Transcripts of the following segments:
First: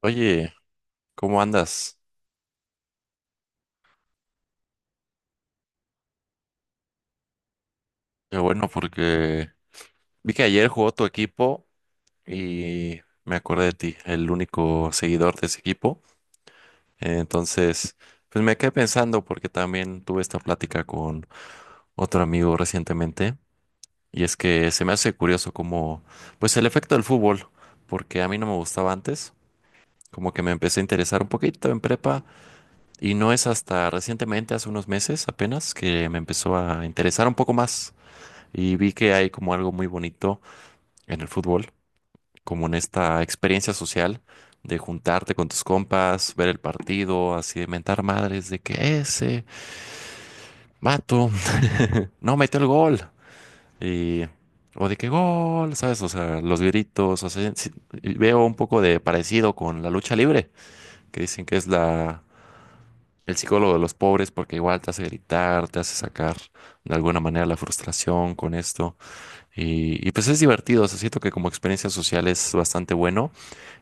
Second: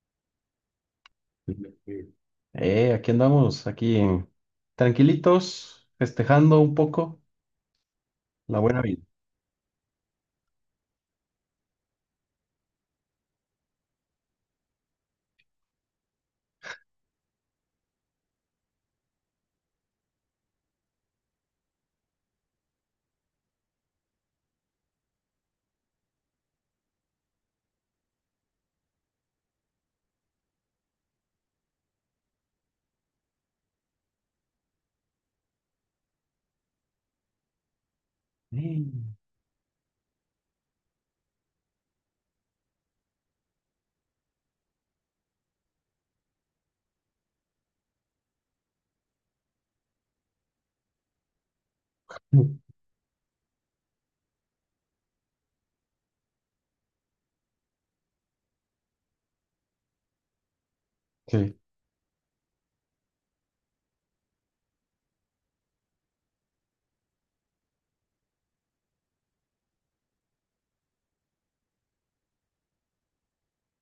Oye, ¿cómo andas? Aquí andamos, aquí tranquilitos, festejando un poco Qué la bueno, buena vida. porque vi que ayer jugó tu equipo y me acordé de ti, el único seguidor de ese equipo. Entonces, pues me quedé pensando porque también tuve esta plática con otro amigo recientemente y es que se me hace curioso como, pues el efecto del fútbol, porque a mí no me gustaba antes, como que me empecé a interesar un poquito en prepa y no es hasta recientemente, hace unos meses apenas, que me empezó a interesar un poco más. Y vi que Mm. hay como algo muy bonito en el fútbol, como en esta experiencia social de juntarte con tus compas, ver el partido, así de mentar madres de que ese vato no metió el gol. Y, o de que gol, ¿sabes? O sea, los gritos, o sea, sí, y veo un poco de parecido con la lucha libre, que dicen que Sí. es la, el psicólogo de los pobres porque igual te hace gritar, te hace sacar de alguna manera la frustración con esto. Y pues es divertido, o sea, siento que como experiencia social es bastante bueno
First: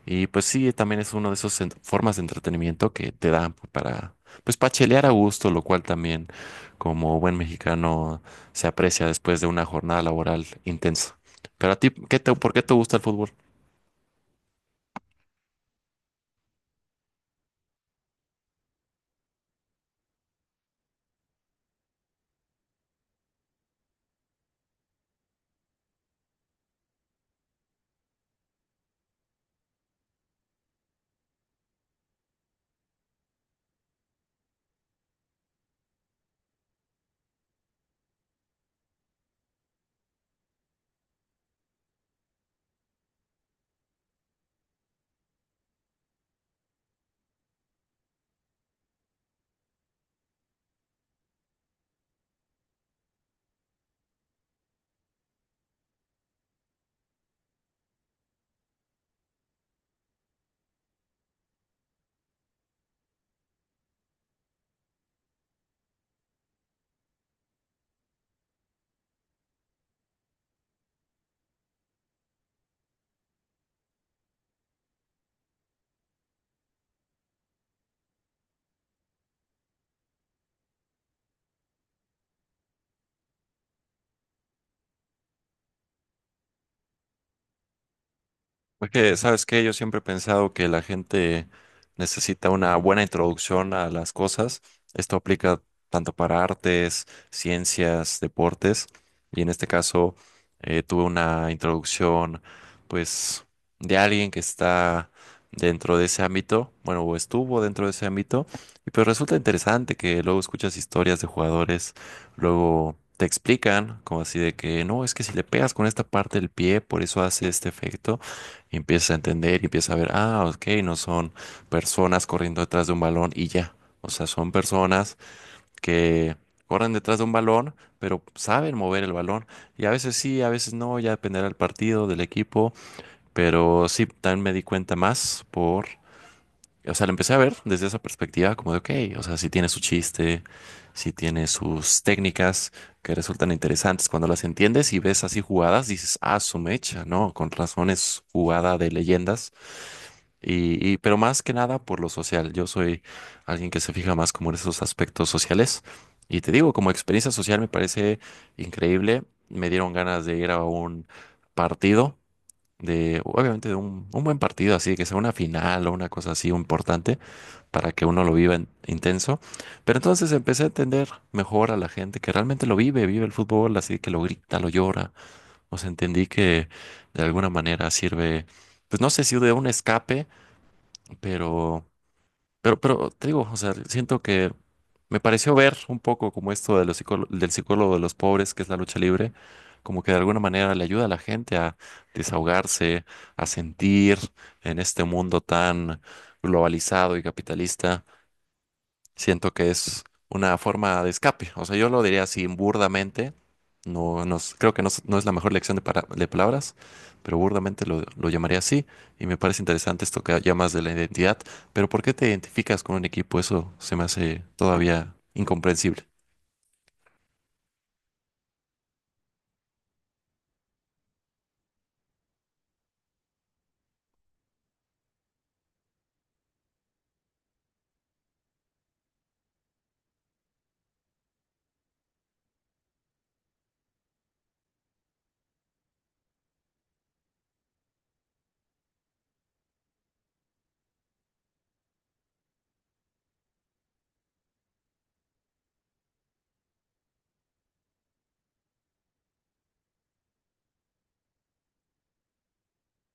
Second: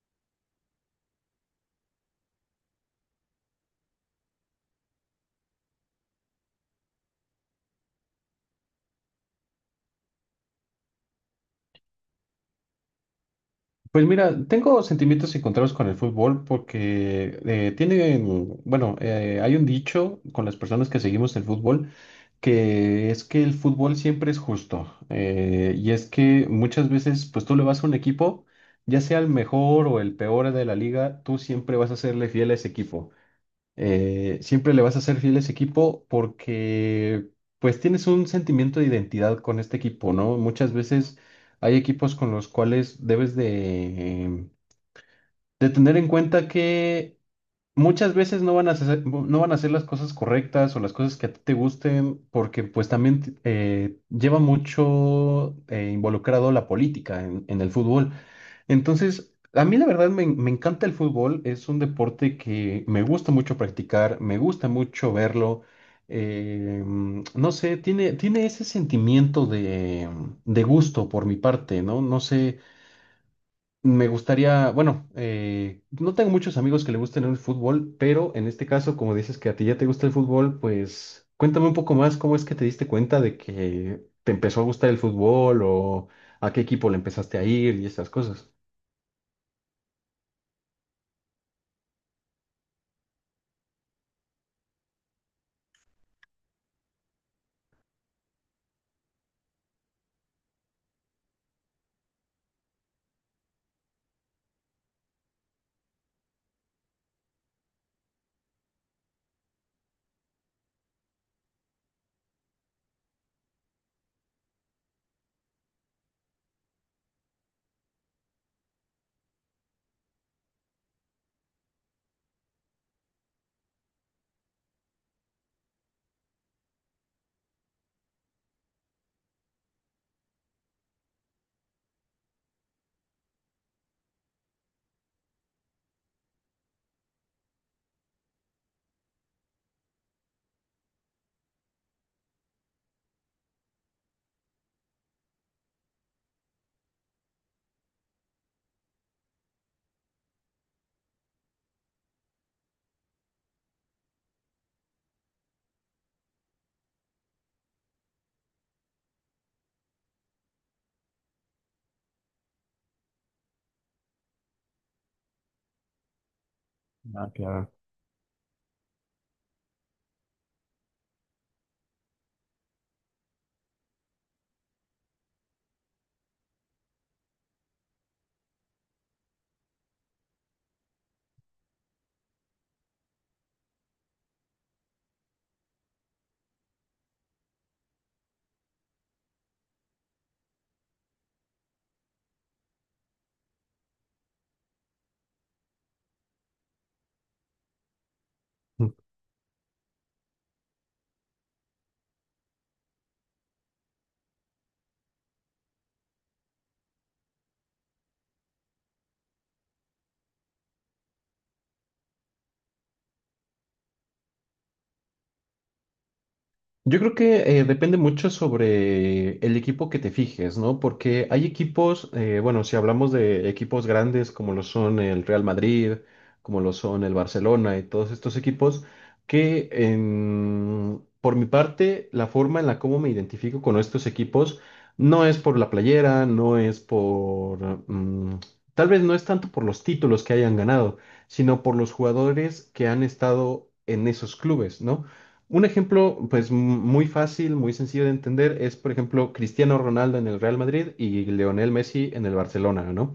y pues sí, también es una de esas formas de entretenimiento que te dan para, pues para chelear a gusto, lo cual también como buen mexicano se aprecia después de una jornada laboral intensa. Pero a ti, ¿qué te, por qué te gusta el fútbol? Pues mira, tengo sentimientos encontrados con el fútbol porque hay un dicho con las personas que seguimos el fútbol que es que el fútbol siempre es justo. Y es que muchas veces, pues tú le vas a un equipo, ya sea el mejor o el peor de la liga, tú siempre vas a serle fiel a ese equipo. Siempre le vas a ser fiel a ese equipo porque pues tienes un sentimiento de identidad con este equipo, ¿no? Muchas veces hay equipos con los cuales debes de tener en cuenta que muchas veces no van a hacer las cosas correctas o las cosas que a ti te gusten porque pues también lleva mucho involucrado la política en el fútbol. Entonces, a mí la verdad me encanta el fútbol, es un deporte que me gusta mucho practicar, me gusta mucho verlo, no sé, tiene ese sentimiento de gusto por mi parte, ¿no? No sé, me gustaría, no tengo muchos amigos que le gusten el fútbol, pero en este caso, como dices que a ti ya te gusta el fútbol, pues cuéntame un poco más cómo es que te diste cuenta de que te empezó a gustar el fútbol o a qué equipo le empezaste a ir y esas cosas. Porque, ¿sabes qué? Yo siempre he pensado que la gente necesita una buena introducción a las cosas. Esto aplica tanto para artes, ciencias, deportes. Y en este caso, tuve una introducción, pues, de alguien que está dentro de ese ámbito, bueno, o estuvo dentro de ese ámbito. Y pues resulta interesante que luego escuchas historias de jugadores, luego te explican, como así de que, no, es que si le pegas con esta parte del pie, por eso hace este efecto. Y empiezas a entender y empiezas a ver, ah, ok, no son personas corriendo detrás de un balón y ya. O sea, son personas que corren detrás de un balón, pero saben mover el balón. Y a veces sí, a veces no, ya dependerá del partido, del equipo. Pero sí, también me di cuenta más por, o sea, lo empecé a ver desde esa perspectiva como de, ok, o sea, si tiene su chiste, si tiene sus técnicas que resultan interesantes cuando las entiendes y ves así jugadas, dices, ah, su mecha, ¿no? Con razones jugada de leyendas y pero más que nada por lo social. Yo soy alguien que se fija más como en esos aspectos sociales. Y te digo, como experiencia social me parece increíble. Me dieron ganas de ir a un partido, de, obviamente de un buen partido, así que sea una final o una cosa así importante Ah, claro. para que uno lo viva intenso. Pero entonces empecé a entender mejor a la gente que realmente lo vive, vive el fútbol, así que lo grita, lo llora. O sea, entendí que de alguna manera sirve, pues no sé si de un escape pero, pero te digo, o sea, siento que me pareció ver un poco como esto de los del psicólogo de los pobres, que es la lucha libre, como que de alguna manera le ayuda a la gente a desahogarse, a sentir en este mundo tan globalizado y capitalista. Siento que es una forma de escape. O sea, yo lo diría así burdamente. Creo que no, es no es la mejor lección de, de palabras, pero burdamente lo llamaría así. Y me parece interesante esto que llamas de la identidad. Pero ¿por qué te identificas con un equipo? Eso se me hace todavía incomprensible. Yo creo que depende mucho sobre el equipo que te fijes, ¿no? Porque hay equipos, si hablamos de equipos grandes como lo son el Real Madrid, como lo son el Barcelona y todos estos equipos, que por mi parte, la forma en la cómo me identifico con estos equipos no es por la playera, no es por, mm, tal vez no es tanto por los títulos que hayan ganado, sino por los jugadores que han estado en esos clubes, ¿no? Un ejemplo, pues muy fácil, muy sencillo de entender, es por ejemplo Cristiano Ronaldo en el Real Madrid y Lionel Messi en el Barcelona, ¿no?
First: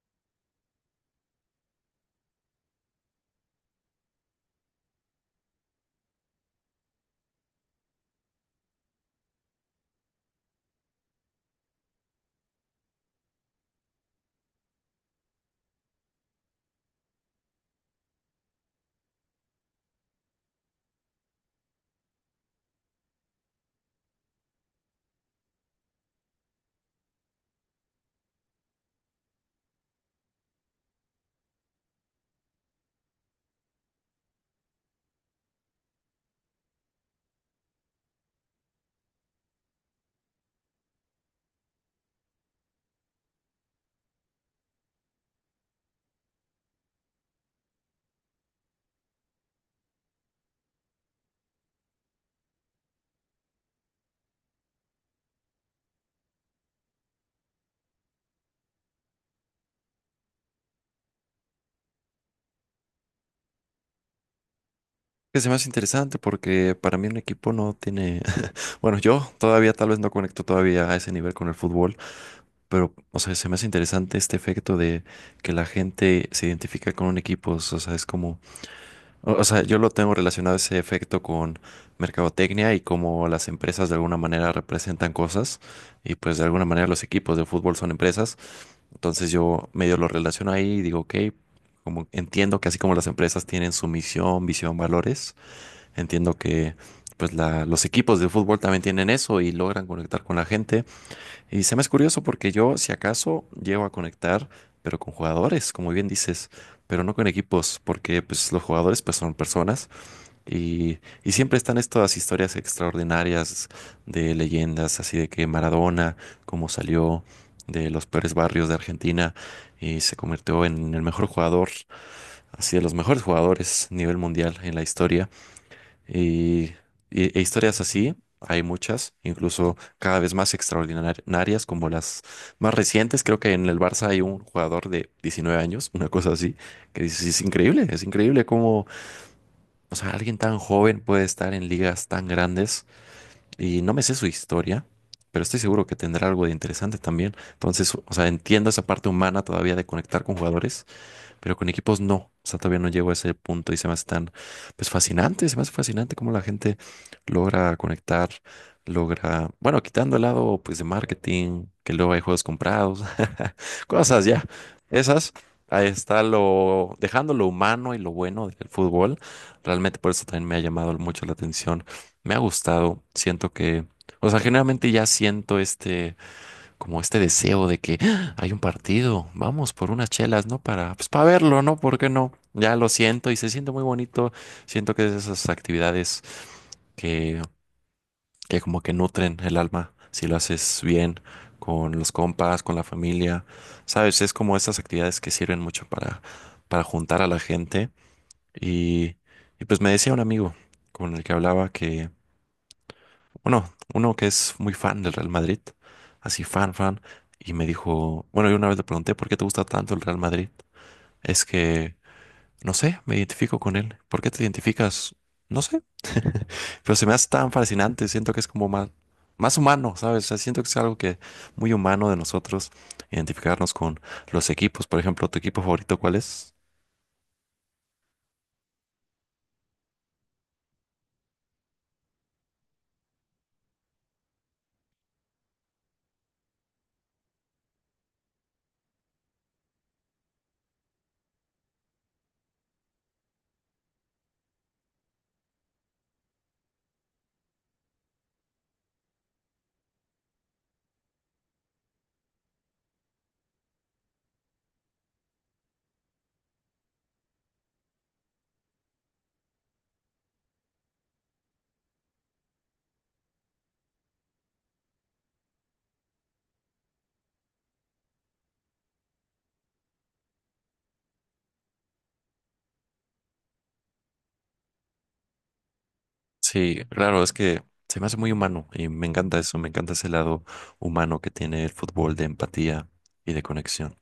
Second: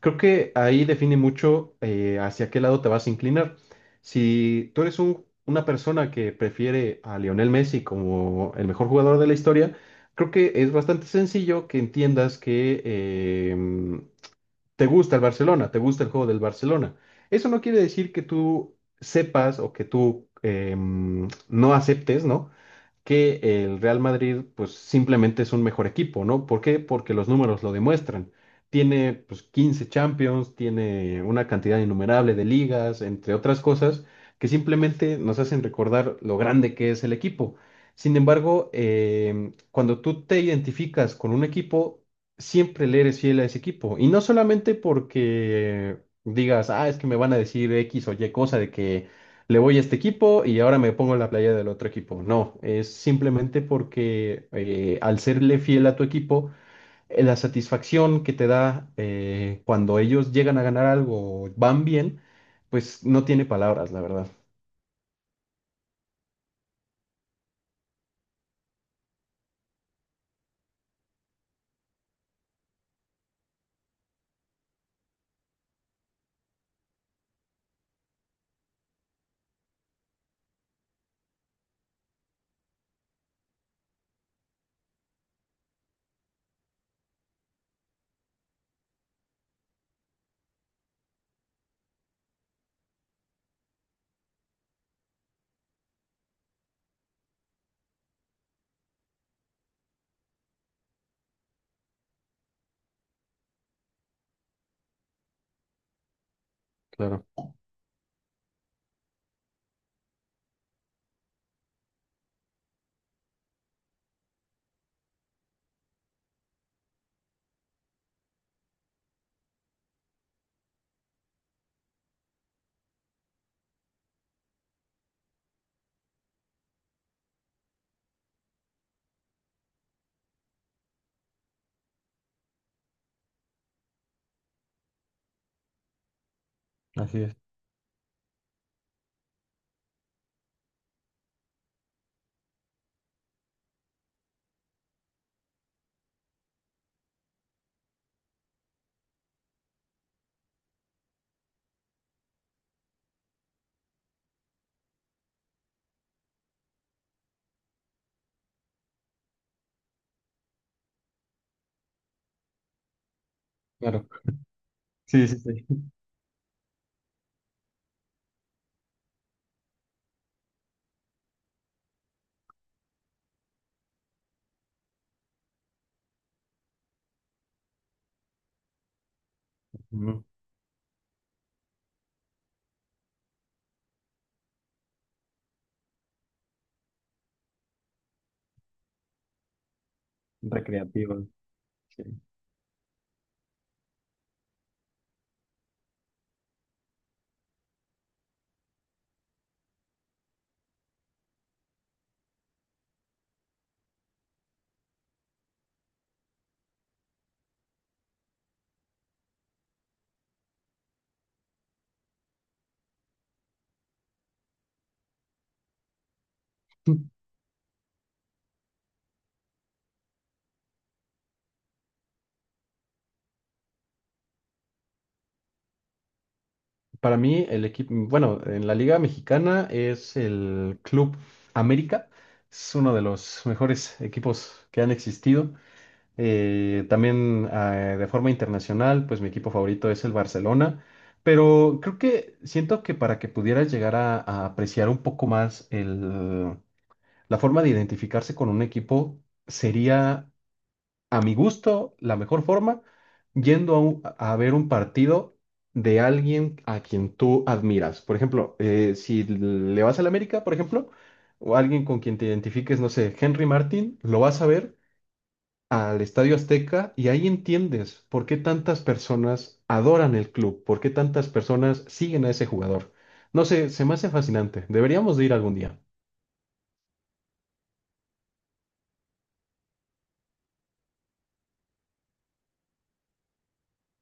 Creo que ahí define mucho hacia qué lado te vas a inclinar. Si tú eres una persona que prefiere a Lionel Messi como el mejor jugador de la historia, creo que es bastante sencillo que entiendas que te gusta el Barcelona, te gusta el juego del Barcelona. Eso no quiere decir que tú sepas o que tú no aceptes, ¿no? Que el Real Madrid pues simplemente es un mejor equipo, ¿no? ¿Por qué? Porque los números lo demuestran. Tiene pues 15 Champions, tiene una cantidad innumerable de ligas, entre otras cosas, que simplemente nos hacen recordar lo grande que es el equipo. Sin embargo, cuando tú te identificas con un equipo, siempre le eres fiel a ese equipo. Y no solamente porque digas, ah, es que me van a decir X o Y cosa de que le voy a este equipo y ahora me pongo en la playa del otro equipo. No, es simplemente porque al serle fiel a tu equipo, la satisfacción que te da cuando ellos llegan a ganar algo, o van bien, pues no tiene palabras, la verdad. Que se me hace interesante porque para mí un equipo no tiene… Bueno, yo todavía tal vez no conecto todavía a ese nivel con el fútbol, pero, o sea, se me hace interesante este efecto de que la gente se identifica con un equipo. O sea, es como O o sea, yo lo tengo relacionado ese efecto con mercadotecnia y cómo las empresas de alguna manera representan cosas y pues de alguna manera los equipos de fútbol son empresas. Entonces yo medio lo relaciono ahí y digo, ok, como entiendo que así como las empresas tienen su misión, visión, valores, entiendo que pues los equipos de fútbol también tienen eso y logran conectar con la gente. Y se me es curioso porque yo si acaso llego a conectar, pero con jugadores, como bien dices, pero no Claro, con equipos, porque pues los jugadores pues son personas y siempre están estas historias extraordinarias de leyendas, así de que Maradona, cómo salió de los peores barrios de Argentina y se convirtió en el mejor jugador, así de los mejores jugadores a nivel mundial en la historia. Y, y e historias así, hay muchas, incluso cada vez más extraordinarias, como las más recientes. Creo que en el Barça hay un jugador de 19 años, una cosa así, que así dices, es, es increíble, es increíble, o sea, alguien tan joven puede estar en ligas tan grandes y no me sé su historia, pero estoy seguro que tendrá algo de interesante también. Entonces, o sea, entiendo esa parte humana todavía de conectar con jugadores, pero con equipos no. O sea, todavía no llego a ese punto y se me hace tan, pues fascinante, se me hace fascinante cómo la gente logra conectar, logra, bueno, quitando el lado, pues, de marketing, que luego hay juegos comprados, claro. Cosas ya, Sí, esas. sí, sí. Ahí está lo, dejando lo humano y lo bueno del fútbol. Realmente por eso también me ha llamado mucho la atención. Me ha gustado. Siento que, o sea, generalmente ya siento este, como este deseo de que "Ah, hay un partido, vamos por unas Ujú. chelas, ¿no? Para, pues para verlo, ¿no? ¿Por qué no? Ya lo siento y se siente muy bonito. Siento que es de esas actividades que que como que nutren el alma si lo haces bien Recreativo. con Sí. los compas, con la familia, ¿sabes? Es como estas actividades que sirven mucho para juntar a la gente. Y, y pues me decía un amigo con el que hablaba que, bueno, uno que es muy fan del Real Madrid, así fan, fan, y me dijo, bueno, yo una vez le pregunté, ¿por qué te gusta tanto el Real Madrid? Es que no sé, me identifico con él. ¿Por qué te identificas? No sé. Pero se me hace tan fascinante. Siento que es como más, más humano, ¿sabes? O sea, siento que es algo que muy humano de nosotros identificarnos con los equipos. Por ejemplo, ¿tu equipo favorito cuál es? Para mí, el equipo, bueno, en la Liga Mexicana es el Club América, es uno de los mejores equipos que han existido. También de forma internacional, pues mi equipo favorito es el Barcelona, pero creo que siento que para que pudieras llegar a apreciar un poco más la forma de identificarse con un equipo sería, a mi gusto, la mejor forma yendo a ver un partido de alguien a quien tú admiras. Por ejemplo, si le vas al América, por ejemplo, o alguien con quien te identifiques, no sé, Henry Martin, lo vas a ver al Estadio Azteca y ahí entiendes por qué tantas personas adoran el club, por qué tantas personas siguen a ese jugador. No sé, se me hace fascinante. Deberíamos de ir algún día. Sí, claro, es que se me hace muy humano y me encanta eso. Me encanta ese lado humano que tiene el fútbol de empatía y de conexión.